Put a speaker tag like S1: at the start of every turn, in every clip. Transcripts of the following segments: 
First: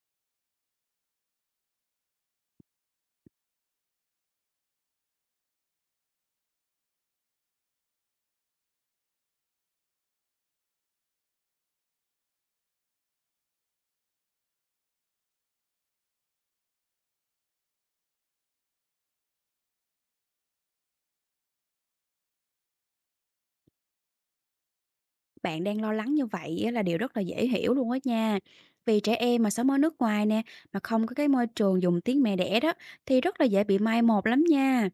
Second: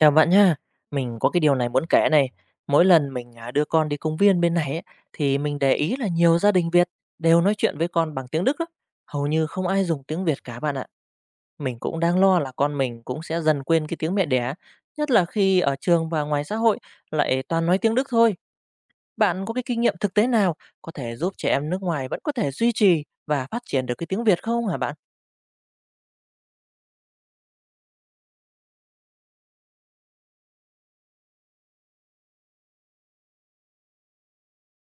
S1: Chào bạn nha. Mình có cái điều này muốn kể này. Mỗi lần mình, đưa con đi công viên bên này ấy, thì mình để ý là nhiều gia đình Việt đều nói chuyện với con bằng tiếng Đức lắm. Hầu như không ai dùng tiếng Việt cả bạn ạ. Mình cũng đang lo là con mình cũng sẽ dần quên cái tiếng mẹ đẻ, nhất là khi ở trường và ngoài xã hội lại toàn nói tiếng Đức thôi. Bạn có cái kinh nghiệm thực tế nào có thể giúp trẻ em nước ngoài vẫn có thể duy trì và phát triển được cái tiếng Việt không hả bạn?
S2: Bạn đang lo lắng như vậy á là điều rất là dễ hiểu luôn á nha. Vì trẻ em mà sống ở nước ngoài nè, mà không có cái môi trường dùng tiếng mẹ đẻ đó thì rất là dễ bị mai một lắm nha.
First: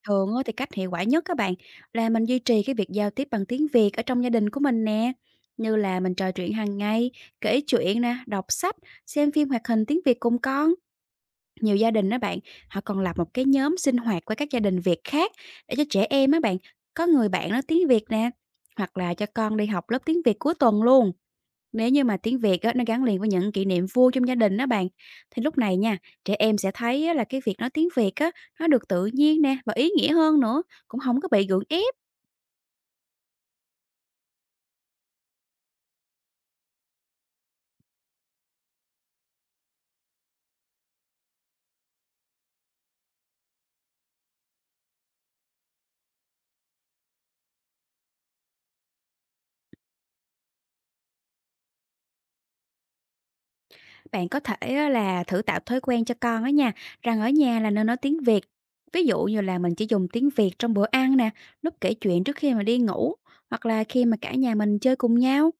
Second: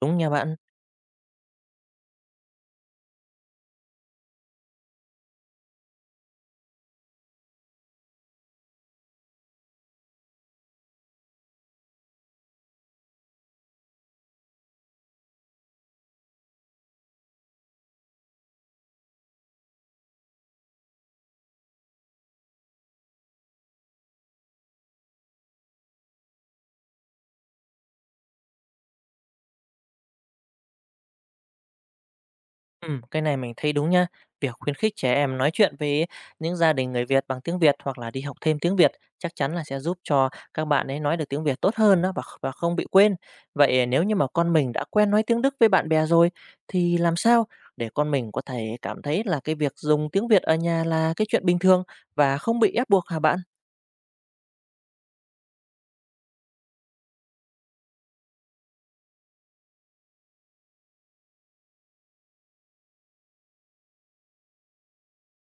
S1: Đúng nha
S2: Thường á thì
S1: bạn.
S2: cách hiệu quả nhất các bạn là mình duy trì cái việc giao tiếp bằng tiếng Việt ở trong gia đình của mình nè. Như là mình trò chuyện hàng ngày, kể chuyện nè, đọc sách, xem phim hoạt hình tiếng Việt cùng con. Nhiều gia đình đó bạn, họ còn lập một cái nhóm sinh hoạt với các gia đình Việt khác để cho trẻ em á bạn có người bạn nói tiếng Việt nè, hoặc là cho con đi học lớp tiếng Việt cuối tuần luôn. Nếu như mà tiếng Việt á, nó gắn liền với những kỷ niệm vui trong gia đình đó bạn, thì lúc này nha, trẻ em sẽ thấy á, là cái việc nói tiếng Việt á, nó được tự nhiên nè và ý nghĩa hơn nữa, cũng không có bị gượng ép.
S1: Cái này mình thấy đúng nha. Việc khuyến khích trẻ em nói chuyện với những gia đình người Việt bằng tiếng Việt hoặc là đi học thêm tiếng Việt chắc chắn là sẽ giúp cho các bạn ấy nói được tiếng Việt tốt hơn đó và không bị quên. Vậy nếu như mà con mình đã quen nói tiếng Đức với bạn bè rồi thì làm sao để con mình có thể cảm thấy là cái việc dùng tiếng Việt ở nhà là cái chuyện bình thường và không bị ép buộc hả bạn?
S2: Bạn có thể á là thử tạo thói quen cho con á nha, rằng ở nhà là nên nói tiếng Việt. Ví dụ như là mình chỉ dùng tiếng Việt trong bữa ăn nè, lúc kể chuyện trước khi mà đi ngủ, hoặc là khi mà cả nhà mình chơi cùng nhau.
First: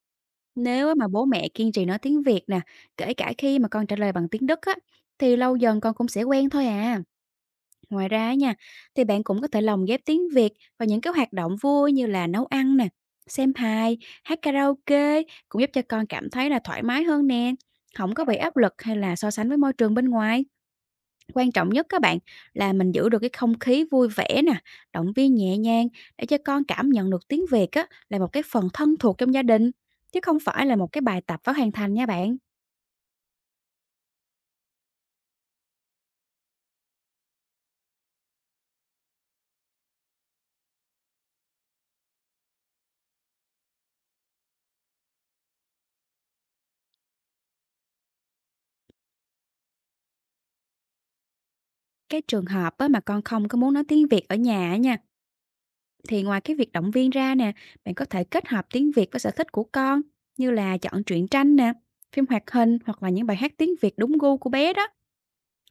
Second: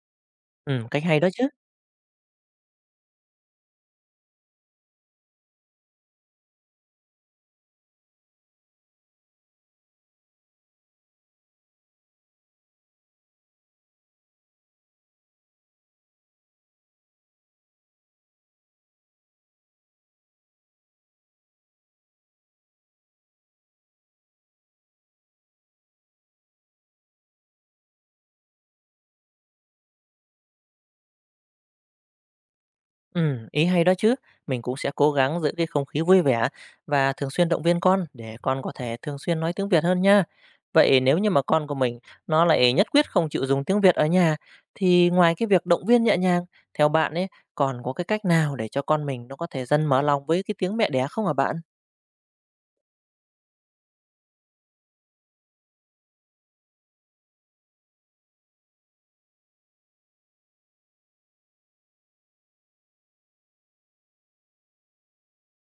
S1: Ừ,
S2: Nếu á
S1: cách
S2: mà
S1: hay
S2: bố
S1: đó chứ.
S2: mẹ kiên trì nói tiếng Việt nè, kể cả khi mà con trả lời bằng tiếng Đức á, thì lâu dần con cũng sẽ quen thôi à. Ngoài ra á nha, thì bạn cũng có thể lồng ghép tiếng Việt vào những cái hoạt động vui như là nấu ăn nè, xem hài, hát karaoke cũng giúp cho con cảm thấy là thoải mái hơn nè, không có bị áp lực hay là so sánh với môi trường bên ngoài. Quan trọng nhất các bạn là mình giữ được cái không khí vui vẻ nè, động viên nhẹ nhàng để cho con cảm nhận được tiếng Việt á là một cái phần thân thuộc trong gia đình chứ không phải là một cái bài tập phải hoàn thành nha bạn.
S1: Ý hay đó chứ. Mình cũng sẽ cố gắng giữ cái không khí vui vẻ và thường xuyên động viên con để con có thể thường xuyên nói tiếng Việt hơn nha. Vậy nếu như mà con của mình nó lại nhất quyết không chịu dùng tiếng Việt ở nhà thì ngoài cái việc động viên nhẹ nhàng, theo bạn ấy còn có cái cách nào để cho con mình nó có thể dần mở lòng với cái tiếng mẹ đẻ không hả bạn?
S2: Cái trường hợp á, mà con không có muốn nói tiếng Việt ở nhà á nha, thì ngoài cái việc động viên ra nè, bạn có thể kết hợp tiếng Việt với sở thích của con như là chọn truyện tranh nè, phim hoạt hình hoặc là những bài hát tiếng Việt đúng gu của bé đó.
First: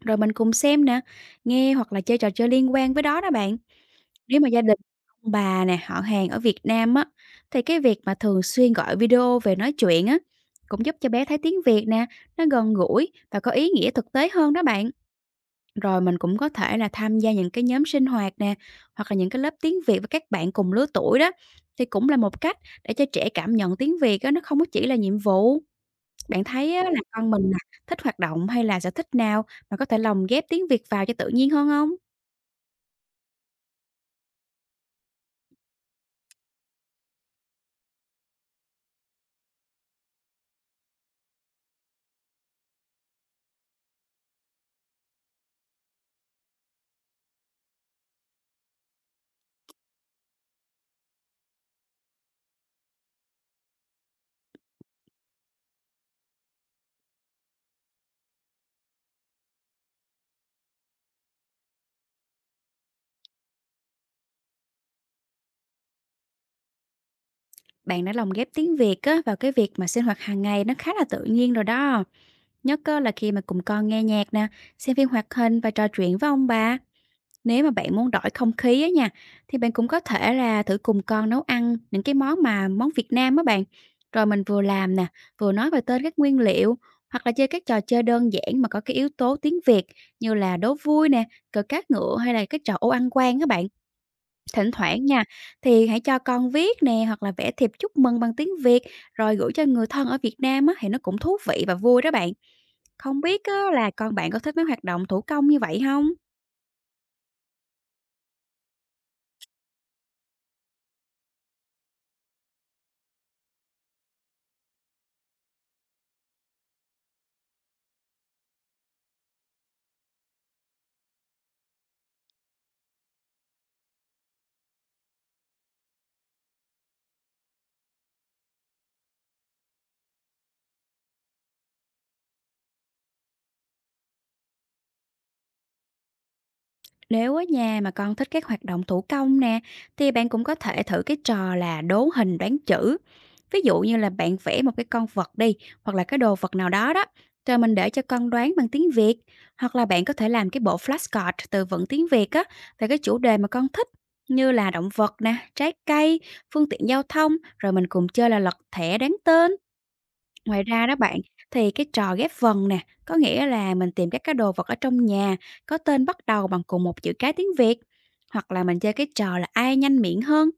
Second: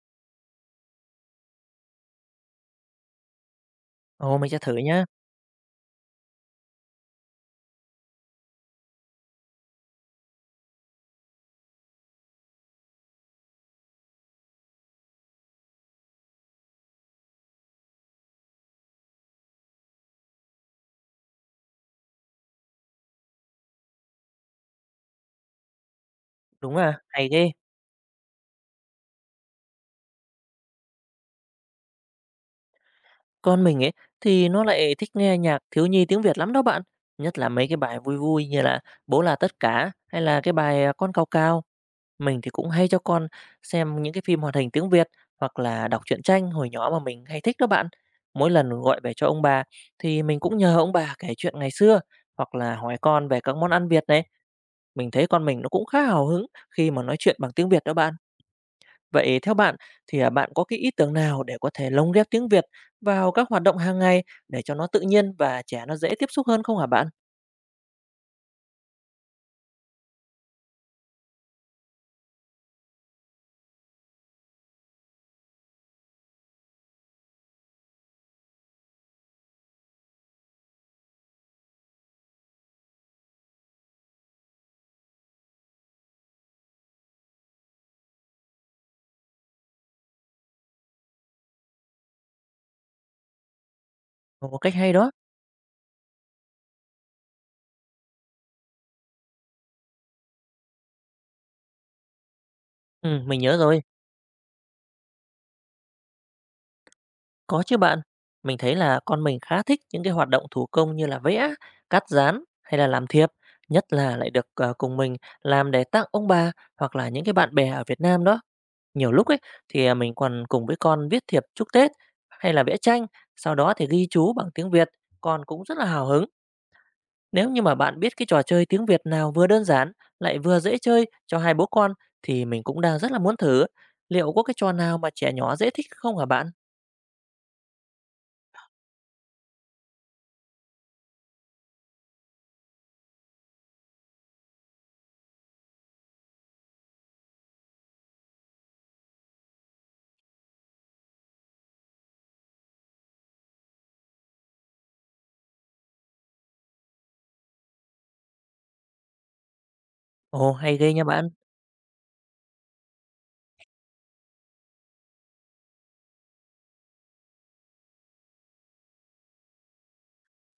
S2: Rồi mình cùng xem nè, nghe hoặc là chơi trò chơi liên quan với đó đó bạn.
S1: Ồ,
S2: Nếu
S1: mình
S2: mà
S1: sẽ
S2: gia
S1: thử
S2: đình
S1: nhá.
S2: ông bà nè, họ hàng ở Việt Nam á, thì cái việc mà thường xuyên gọi video về nói chuyện á cũng giúp cho bé thấy tiếng Việt nè, nó gần gũi và có ý nghĩa thực tế hơn đó bạn. Rồi mình cũng có thể là tham gia những cái nhóm sinh hoạt nè, hoặc là những cái lớp tiếng Việt với các bạn cùng lứa tuổi đó, thì cũng là một cách để cho trẻ cảm nhận tiếng Việt á, nó không có chỉ là nhiệm vụ. Bạn
S1: Đúng
S2: thấy á,
S1: à,
S2: là
S1: hay
S2: con mình
S1: ghê.
S2: nè, thích hoạt động hay là sở thích nào mà có thể lồng ghép tiếng Việt vào cho tự nhiên hơn không?
S1: Con mình ấy thì nó lại thích nghe nhạc thiếu nhi tiếng Việt lắm đó bạn. Nhất là mấy cái bài vui vui như là Bố là tất cả hay là cái bài Con cào cào. Mình thì cũng hay cho con xem những cái phim hoạt hình tiếng Việt hoặc là đọc truyện tranh hồi nhỏ mà mình hay thích đó bạn. Mỗi lần gọi về cho ông bà thì mình cũng nhờ ông bà kể chuyện ngày xưa hoặc là hỏi con về các món ăn Việt này. Mình thấy con mình nó cũng khá hào hứng khi mà nói chuyện bằng tiếng Việt đó bạn. Vậy theo bạn thì bạn có cái ý tưởng nào để có thể lồng ghép tiếng Việt vào các hoạt động hàng ngày để cho nó tự nhiên và trẻ nó dễ tiếp xúc hơn không hả bạn?
S2: Bạn đã lồng ghép tiếng Việt á, vào cái việc mà sinh hoạt hàng ngày nó khá là tự nhiên rồi đó, nhất á, là khi mà cùng con nghe nhạc nè, xem phim hoạt hình và trò chuyện với ông bà. Nếu mà bạn muốn đổi không khí á nha, thì bạn cũng có thể là thử cùng con nấu ăn những cái món mà món Việt Nam á bạn. Rồi mình vừa làm nè, vừa nói về tên các nguyên liệu, hoặc là chơi các trò chơi đơn giản mà có cái yếu tố tiếng Việt như là đố vui nè, cờ cát ngựa hay là cái trò ô ăn quan các bạn.
S1: Một
S2: Thỉnh
S1: cách hay
S2: thoảng
S1: đó.
S2: nha, thì hãy cho con viết nè hoặc là vẽ thiệp chúc mừng bằng tiếng Việt rồi gửi cho người thân ở Việt Nam á, thì nó cũng thú vị và vui đó bạn.
S1: Ừ,
S2: Không
S1: mình
S2: biết
S1: nhớ
S2: á,
S1: rồi.
S2: là con bạn có thích mấy hoạt động thủ công như vậy không?
S1: Có chứ bạn, mình thấy là con mình khá thích những cái hoạt động thủ công như là vẽ, cắt dán hay là làm thiệp, nhất là lại được cùng mình làm để tặng ông bà hoặc là những cái bạn bè ở Việt Nam đó. Nhiều lúc ấy thì mình còn cùng với con viết thiệp chúc Tết hay là vẽ tranh, sau đó thì ghi chú bằng tiếng Việt, con cũng rất là hào hứng. Nếu như mà bạn biết cái trò chơi tiếng Việt nào vừa đơn giản lại vừa dễ chơi cho hai bố con thì mình cũng đang rất là muốn thử. Liệu có cái trò nào mà trẻ nhỏ dễ thích không hả bạn?
S2: Nếu ở nhà mà con thích các hoạt động thủ công nè, thì bạn cũng có thể thử cái trò là đố hình đoán chữ. Ví dụ như là bạn vẽ một cái con vật đi, hoặc là cái đồ vật nào đó đó, rồi mình để cho con đoán bằng tiếng Việt. Hoặc là bạn có thể làm cái bộ flashcard từ vựng tiếng Việt á, về cái chủ đề mà con thích, như là động vật nè, trái cây, phương tiện giao thông, rồi mình cùng chơi là lật thẻ đoán tên.
S1: Ồ,
S2: Ngoài
S1: hay
S2: ra
S1: ghê
S2: đó
S1: nha
S2: bạn,
S1: bạn.
S2: thì cái trò ghép vần nè, có nghĩa là mình tìm các cái đồ vật ở trong nhà có tên bắt đầu bằng cùng một chữ cái tiếng Việt, hoặc là mình chơi cái trò là ai nhanh miệng hơn,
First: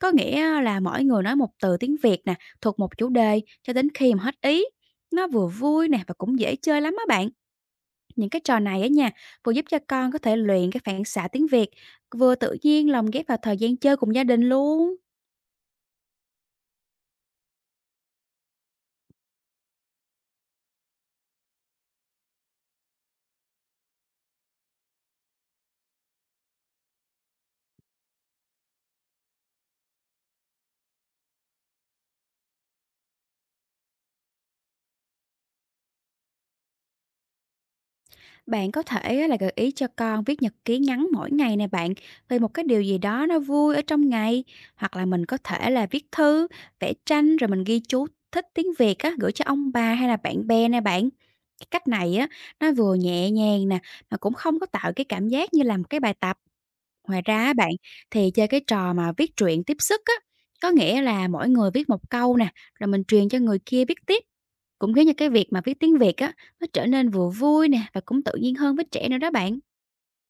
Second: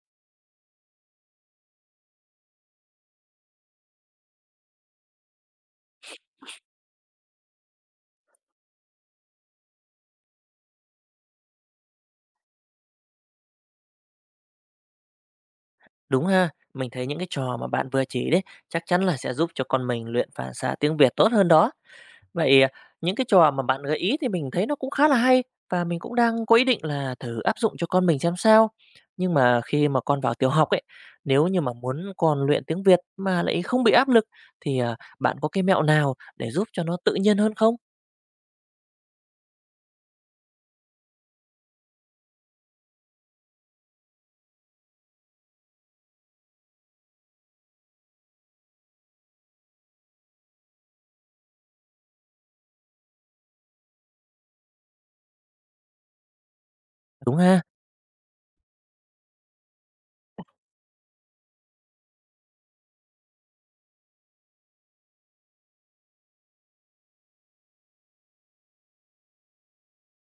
S2: có nghĩa là mỗi người nói một từ tiếng Việt nè, thuộc một chủ đề cho đến khi mà hết ý. Nó vừa vui nè và cũng dễ chơi lắm á bạn. Những cái trò này á nha, vừa giúp cho con có thể luyện cái phản xạ tiếng Việt, vừa tự nhiên lồng ghép vào thời gian chơi cùng gia đình luôn.
S1: Đúng ha, mình thấy những cái trò mà bạn vừa chỉ đấy chắc chắn là sẽ giúp cho con mình luyện phản xạ tiếng Việt tốt hơn đó. Vậy những cái trò mà bạn gợi ý thì mình thấy nó cũng khá là hay và mình cũng đang có ý định là thử áp dụng cho con mình xem sao. Nhưng mà khi mà con vào tiểu học ấy, nếu như mà muốn con luyện tiếng Việt mà lại không bị áp lực thì bạn có cái mẹo nào để giúp cho nó tự nhiên hơn không?
S2: Bạn có thể á là gợi ý cho con viết nhật ký ngắn mỗi ngày nè bạn, về một cái điều gì đó nó vui ở trong ngày, hoặc là mình có thể là viết thư, vẽ tranh rồi mình ghi chú thích tiếng Việt á gửi cho ông bà hay là bạn bè nè bạn. Cái cách này á, nó vừa nhẹ nhàng nè, mà cũng không có tạo cái cảm giác như làm cái bài tập. Ngoài
S1: Đúng
S2: ra á
S1: ha?
S2: bạn, thì chơi cái trò mà viết truyện tiếp sức á, có nghĩa là mỗi người viết một câu nè, rồi mình truyền cho người kia viết tiếp. Cũng giống như cái việc mà viết tiếng Việt á, nó trở nên vừa vui nè và cũng tự nhiên hơn với trẻ nữa đó bạn.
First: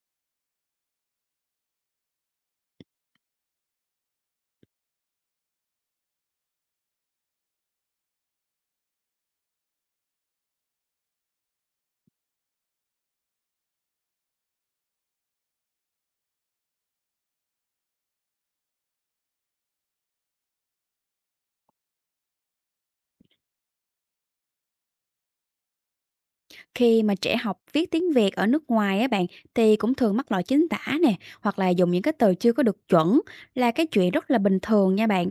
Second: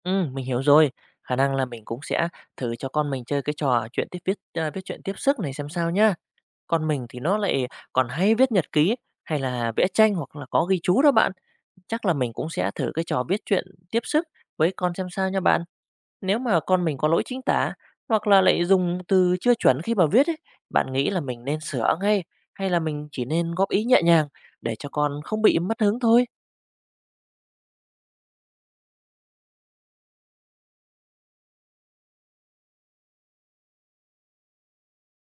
S1: Ừ, mình hiểu rồi. Khả năng là mình cũng sẽ thử cho con mình chơi cái trò chuyện tiếp viết à, viết truyện tiếp sức này xem sao nhá. Còn mình thì nó lại còn hay viết nhật ký, ấy, hay là vẽ tranh hoặc là có ghi chú đó bạn. Chắc là mình cũng sẽ thử cái trò viết truyện tiếp sức với con xem sao nha bạn. Nếu mà con mình có lỗi chính tả hoặc là lại dùng từ chưa chuẩn khi mà viết ấy, bạn nghĩ là mình nên sửa ngay hay là mình chỉ nên góp ý nhẹ nhàng để cho con không bị mất hứng thôi?
S2: Khi mà trẻ học viết tiếng Việt ở nước ngoài á bạn, thì cũng thường mắc lỗi chính tả nè hoặc là dùng những cái từ chưa có được chuẩn là cái chuyện rất là bình thường nha bạn.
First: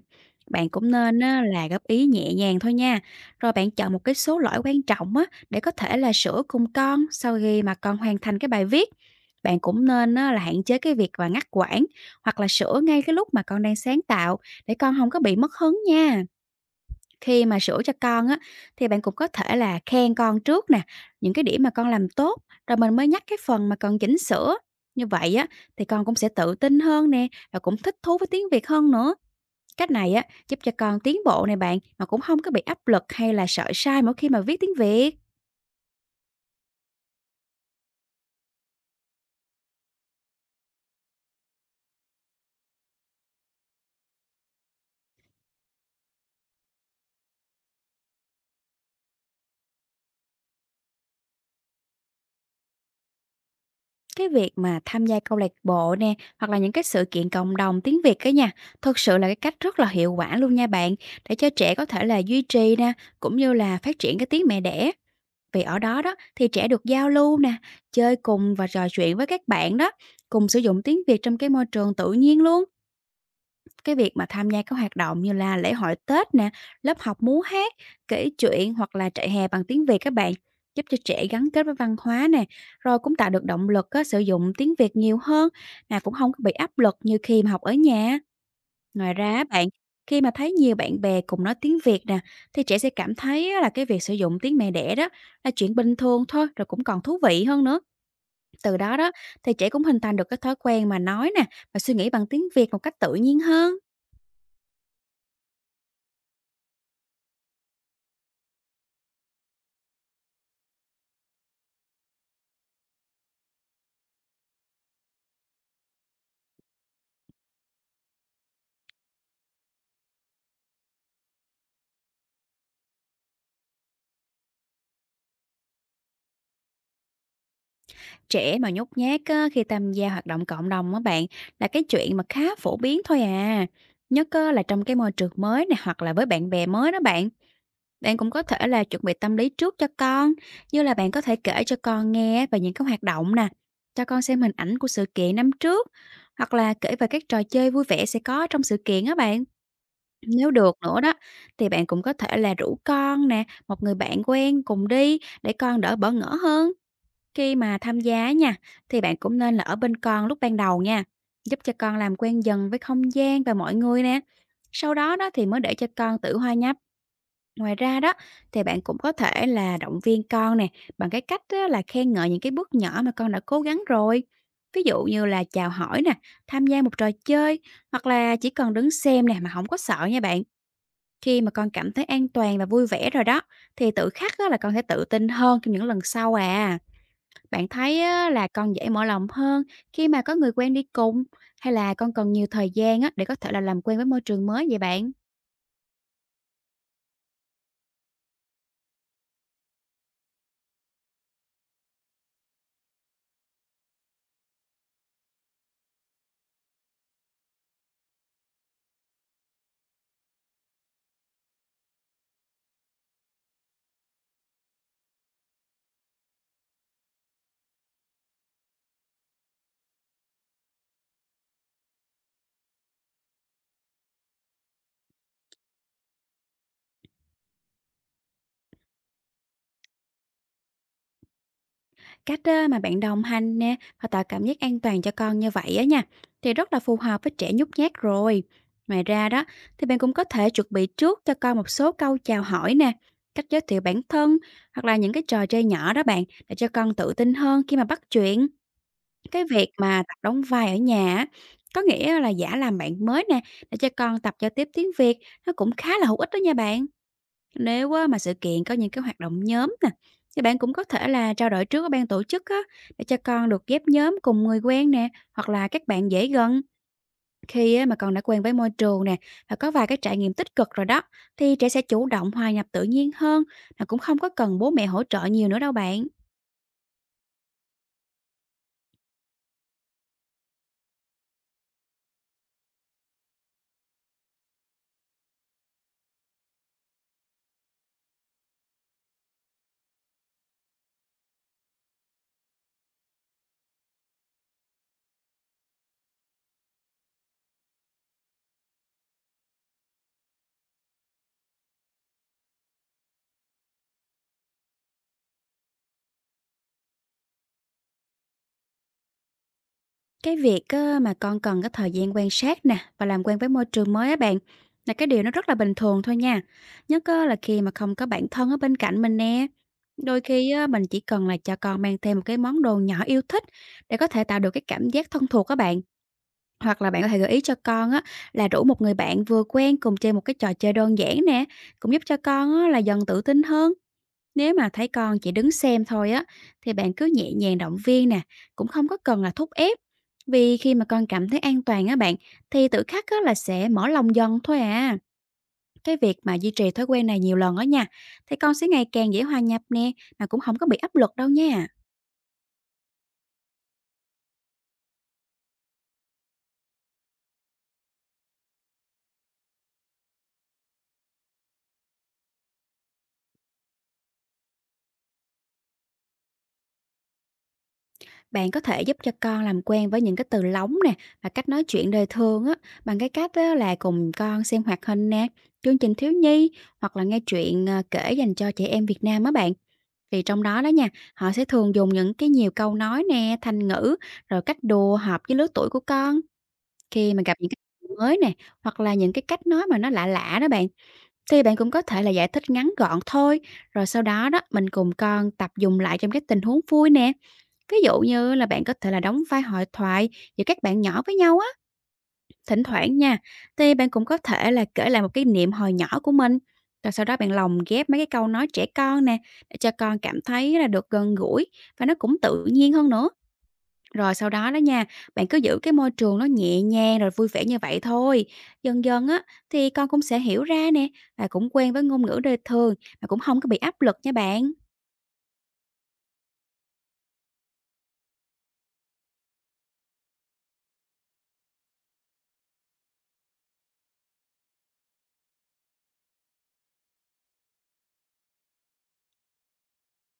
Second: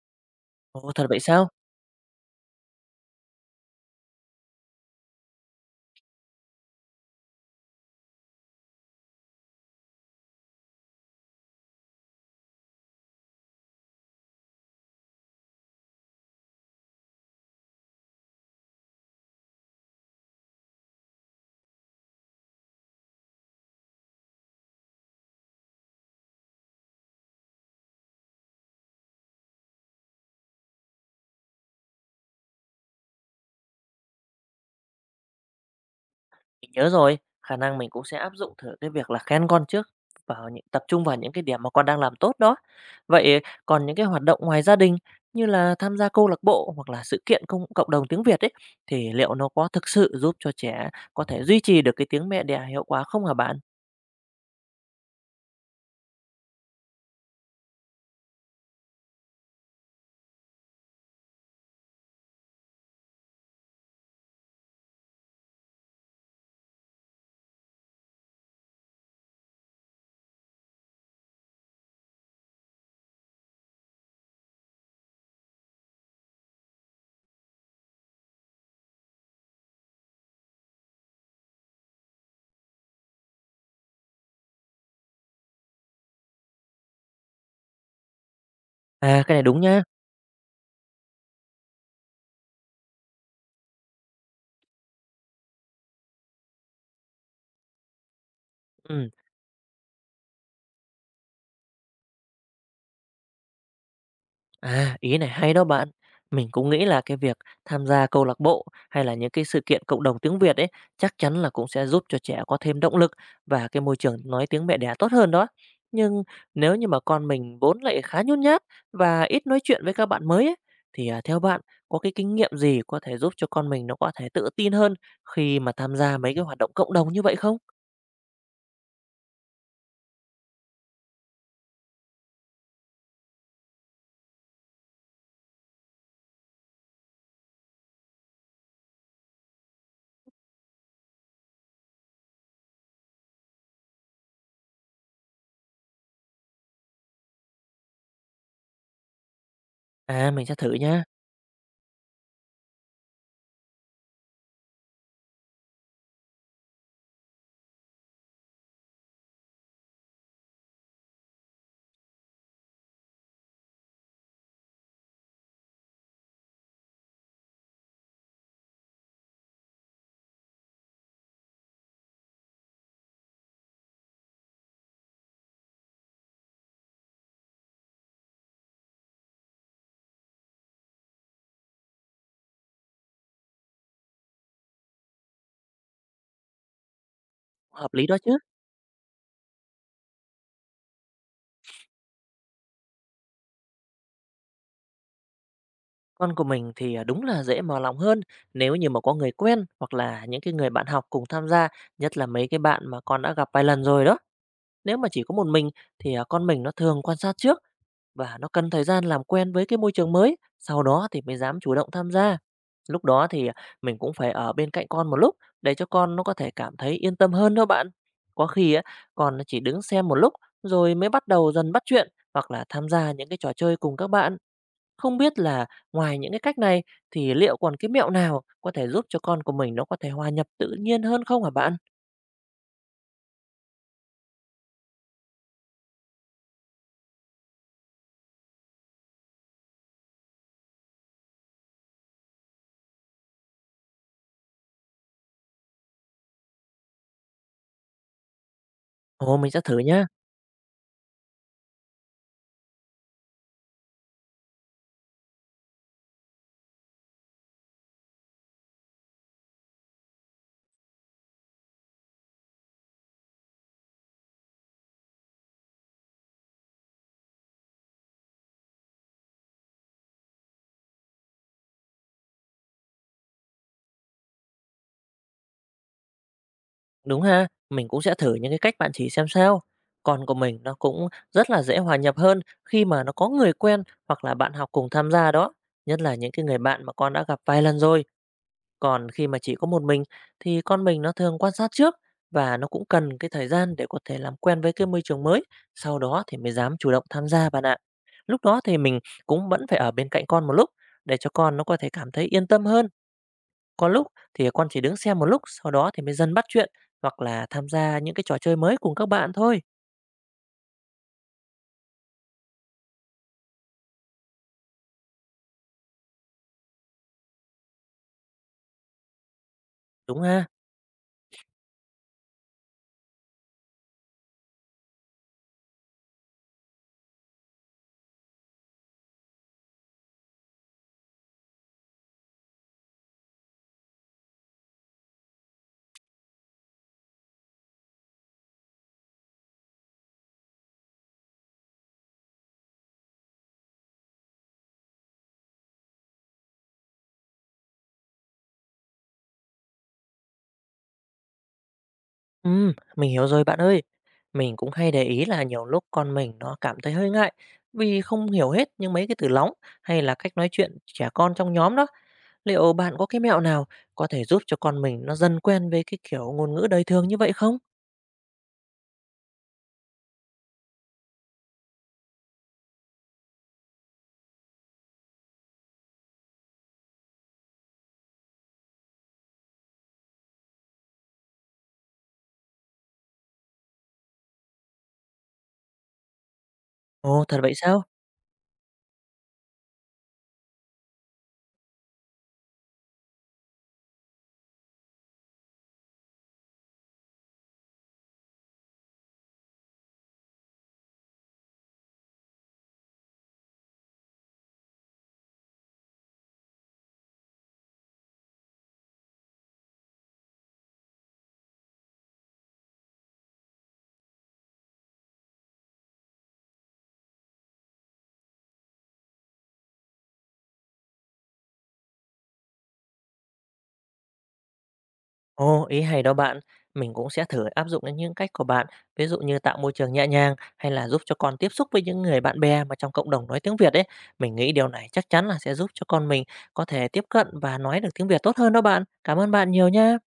S2: Bạn
S1: Ồ,
S2: cũng
S1: thật vậy
S2: nên á,
S1: sao?
S2: là góp ý nhẹ nhàng thôi nha. Rồi bạn chọn một cái số lỗi quan trọng á để có thể là sửa cùng con sau khi mà con hoàn thành cái bài viết. Bạn cũng nên á, là hạn chế cái việc mà ngắt quãng hoặc là sửa ngay cái lúc mà con đang sáng tạo để con không có bị mất hứng nha. Khi mà sửa cho con á, thì bạn cũng có thể là khen con trước nè, những cái điểm mà con làm tốt, rồi mình mới nhắc cái phần mà cần chỉnh sửa. Như vậy á, thì con cũng sẽ tự tin hơn nè, và cũng thích thú với tiếng Việt hơn nữa. Cách này á, giúp cho con tiến bộ này bạn, mà cũng không có bị áp lực hay là sợ sai mỗi khi mà viết tiếng Việt.
S1: Mình nhớ rồi, khả năng mình cũng sẽ áp dụng thử cái việc là khen con trước vào những tập trung vào những cái điểm mà con đang làm tốt đó. Vậy còn những cái hoạt động ngoài gia đình như là tham gia câu lạc bộ hoặc là sự kiện công cộng đồng tiếng Việt ấy thì liệu nó có thực sự giúp cho trẻ có thể duy trì được cái tiếng mẹ đẻ hiệu quả không hả bạn?
S2: Cái việc mà tham gia câu lạc bộ nè, hoặc là những cái sự kiện cộng đồng tiếng Việt cái nha, thực sự là cái cách rất là hiệu quả luôn nha bạn, để cho trẻ có thể là duy trì nè, cũng như là phát triển cái tiếng mẹ đẻ. Vì ở đó đó thì trẻ được giao lưu nè, chơi cùng và trò chuyện với các bạn đó, cùng sử dụng tiếng Việt trong cái môi trường tự nhiên luôn. Cái việc mà tham gia các hoạt động như là lễ hội Tết nè, lớp học múa hát, kể chuyện hoặc là trại hè bằng tiếng Việt các bạn, giúp cho trẻ gắn kết với văn hóa nè, rồi cũng tạo được động lực á, sử dụng tiếng Việt nhiều hơn, mà cũng không có bị áp lực như khi mà học ở nhà. Ngoài
S1: À,
S2: ra
S1: cái này
S2: á
S1: đúng
S2: bạn,
S1: nhá.
S2: khi mà thấy nhiều bạn bè cùng nói tiếng Việt nè, thì trẻ sẽ cảm thấy á là cái việc sử dụng tiếng mẹ đẻ đó là chuyện bình thường thôi, rồi cũng còn thú vị hơn nữa. Từ đó
S1: Ừ.
S2: đó, thì trẻ cũng hình thành được cái thói quen mà nói nè, và suy nghĩ bằng tiếng Việt một cách tự nhiên hơn.
S1: À, ý này hay đó bạn. Mình cũng nghĩ là cái việc tham gia câu lạc bộ hay là những cái sự kiện cộng đồng tiếng Việt ấy chắc chắn là cũng sẽ giúp cho trẻ có thêm động lực và cái môi trường nói tiếng mẹ đẻ tốt hơn đó. Nhưng nếu như mà con mình vốn lại khá nhút nhát và ít nói chuyện với các bạn mới ấy, thì theo bạn có cái kinh nghiệm gì có thể giúp cho con mình nó có thể tự tin hơn khi mà tham gia mấy cái hoạt động cộng đồng như vậy không?
S2: Trẻ mà nhút nhát á, khi tham gia hoạt động cộng đồng á bạn là cái chuyện mà khá phổ biến thôi à. Nhất á, là trong cái môi trường mới này hoặc là với bạn bè mới đó bạn. Bạn cũng có thể là chuẩn bị tâm lý trước cho con, như là bạn có thể kể cho con nghe về những cái hoạt động nè, cho con xem hình ảnh của sự kiện năm trước, hoặc là kể về các trò chơi vui vẻ sẽ có trong sự kiện á bạn.
S1: À, mình
S2: Nếu
S1: sẽ thử
S2: được nữa
S1: nha.
S2: đó, thì bạn cũng có thể là rủ con nè, một người bạn quen cùng đi để con đỡ bỡ ngỡ hơn khi mà tham gia nha, thì bạn cũng nên là ở bên con lúc ban đầu nha, giúp cho con làm quen dần với không gian và mọi người nè. Sau đó đó thì mới để cho con tự hòa nhập. Ngoài ra đó thì bạn cũng có thể là động viên con nè bằng cái cách á, là khen ngợi những cái bước nhỏ mà con đã cố gắng rồi. Ví dụ như là chào hỏi nè, tham gia một trò chơi hoặc là chỉ cần đứng xem nè mà không có sợ nha bạn. Khi mà con cảm thấy an toàn và vui vẻ rồi đó thì tự khắc á, là con sẽ tự tin hơn trong những lần sau à. Bạn
S1: Hợp
S2: thấy
S1: lý đó
S2: á,
S1: chứ.
S2: là con dễ mở lòng hơn khi mà có người quen đi cùng, hay là con cần nhiều thời gian á, để có thể là làm quen với môi trường mới vậy bạn?
S1: Con của mình thì, đúng là dễ mở lòng hơn nếu như mà có người quen hoặc là những cái người bạn học cùng tham gia, nhất là mấy cái bạn mà con đã gặp vài lần rồi đó. Nếu mà chỉ có một mình thì, con mình nó thường quan sát trước và nó cần thời gian làm quen với cái môi trường mới, sau đó thì mới dám chủ động tham gia. Lúc đó thì, mình cũng phải ở bên cạnh con một lúc để cho con nó có thể cảm thấy yên tâm hơn đó bạn. Có khi á, con nó chỉ đứng xem một lúc rồi mới bắt đầu dần bắt chuyện hoặc là tham gia những cái trò chơi cùng các bạn. Không biết là ngoài những cái cách này thì liệu còn cái mẹo nào có thể giúp cho con của mình nó có thể hòa nhập tự nhiên hơn không hả bạn?
S2: Cách á, mà bạn đồng hành nè và tạo cảm giác an toàn cho con như vậy á nha, thì rất là phù hợp với trẻ nhút nhát rồi. Ngoài ra đó thì bạn cũng có thể chuẩn bị trước cho con một số câu chào hỏi nè, cách giới thiệu bản thân hoặc là những cái trò chơi nhỏ đó bạn, để cho con tự tin hơn khi mà bắt chuyện.
S1: Ồ,
S2: Cái
S1: mình sẽ
S2: việc
S1: thử
S2: mà
S1: nhá.
S2: tập đóng vai ở nhà á, có nghĩa là giả làm bạn mới nè, để cho con tập giao tiếp tiếng Việt, nó cũng khá là hữu ích đó nha bạn. Nếu á, mà sự kiện có những cái hoạt động nhóm nè, thì bạn cũng có thể là trao đổi trước với ban tổ chức á, để cho con được ghép nhóm cùng người quen nè, hoặc là các bạn dễ gần. Khi á, mà con đã quen với môi trường nè, và có vài cái trải nghiệm tích cực rồi đó, thì trẻ sẽ chủ động hòa nhập tự nhiên hơn, mà cũng không có cần bố mẹ hỗ trợ nhiều nữa đâu bạn.
S1: Đúng ha, mình cũng sẽ thử những cái cách bạn chỉ xem sao. Con của mình nó cũng rất là dễ hòa nhập hơn khi mà nó có người quen hoặc là bạn học cùng tham gia đó. Nhất là những cái người bạn mà con đã gặp vài lần rồi. Còn khi mà chỉ có một mình thì con mình nó thường quan sát trước và nó cũng cần cái thời gian để có thể làm quen với cái môi trường mới, sau đó thì mới dám chủ động tham gia bạn ạ. Lúc đó thì mình cũng vẫn phải ở bên cạnh con một lúc để cho con nó có thể cảm thấy yên tâm hơn. Có lúc thì con chỉ đứng xem một lúc, sau đó thì mới dần bắt chuyện hoặc là tham gia những cái trò chơi mới cùng các bạn thôi.
S2: Cái việc á, mà con cần cái thời gian quan sát nè và làm quen với môi trường mới á bạn, là cái điều nó rất là bình thường thôi nha. Nhất á, là khi mà không có bạn thân ở bên cạnh mình nè.
S1: Đúng
S2: Đôi
S1: ha?
S2: khi á, mình chỉ cần là cho con mang theo một cái món đồ nhỏ yêu thích để có thể tạo được cái cảm giác thân thuộc các bạn. Hoặc là bạn có thể gợi ý cho con á, là rủ một người bạn vừa quen cùng chơi một cái trò chơi đơn giản nè. Cũng giúp cho con á, là dần tự tin hơn. Nếu mà thấy con chỉ đứng xem thôi á, thì bạn cứ nhẹ nhàng động viên nè, cũng không có cần là thúc ép. Vì khi mà con cảm thấy an toàn á bạn, thì tự khắc á là sẽ mở lòng dần thôi à. Cái việc mà duy trì thói quen này nhiều lần á nha, thì con sẽ ngày càng dễ hòa nhập nè, mà cũng không có bị áp lực đâu nha.
S1: Mình hiểu rồi bạn ơi. Mình cũng hay để ý là nhiều lúc con mình nó cảm thấy hơi ngại vì không hiểu hết những mấy cái từ lóng hay là cách nói chuyện trẻ con trong nhóm đó. Liệu bạn có cái mẹo nào có thể giúp cho con mình nó dần quen với cái kiểu ngôn ngữ đời thường như vậy không?
S2: Bạn có thể giúp cho con làm quen với những cái từ lóng nè và cách nói chuyện đời thường á, bằng cái cách á là cùng con xem hoạt hình nè, chương trình thiếu nhi hoặc là nghe chuyện à, kể dành cho trẻ em Việt Nam á bạn. Thì trong đó đó nha, họ sẽ thường dùng những cái nhiều câu nói nè, thành ngữ, rồi cách đùa hợp với lứa tuổi của con. Khi
S1: Ồ,
S2: mà
S1: thật
S2: gặp những
S1: vậy sao?
S2: cái mới nè, hoặc là những cái cách nói mà nó lạ lạ đó bạn, thì bạn cũng có thể là giải thích ngắn gọn thôi, rồi sau đó đó mình cùng con tập dùng lại trong các tình huống vui nè. Ví dụ như là bạn có thể là đóng vai hội thoại giữa các bạn nhỏ với nhau á. Thỉnh thoảng nha, thì bạn cũng có thể là kể lại một cái niệm hồi nhỏ của mình, rồi sau đó bạn lồng ghép mấy cái câu nói trẻ con nè, để cho con cảm thấy là được gần gũi và nó cũng tự nhiên hơn nữa. Rồi sau đó đó nha, bạn cứ giữ cái môi trường nó nhẹ nhàng rồi vui vẻ như vậy thôi. Dần dần á thì con cũng sẽ hiểu ra nè và cũng quen với ngôn ngữ đời thường mà cũng không có bị áp lực nha bạn.
S1: Ồ, ý hay đó bạn. Mình cũng sẽ thử áp dụng đến những cách của bạn, ví dụ như tạo môi trường nhẹ nhàng hay là giúp cho con tiếp xúc với những người bạn bè mà trong cộng đồng nói tiếng Việt ấy. Mình nghĩ điều này chắc chắn là sẽ giúp cho con mình có thể tiếp cận và nói được tiếng Việt tốt hơn đó bạn. Cảm ơn bạn nhiều nha.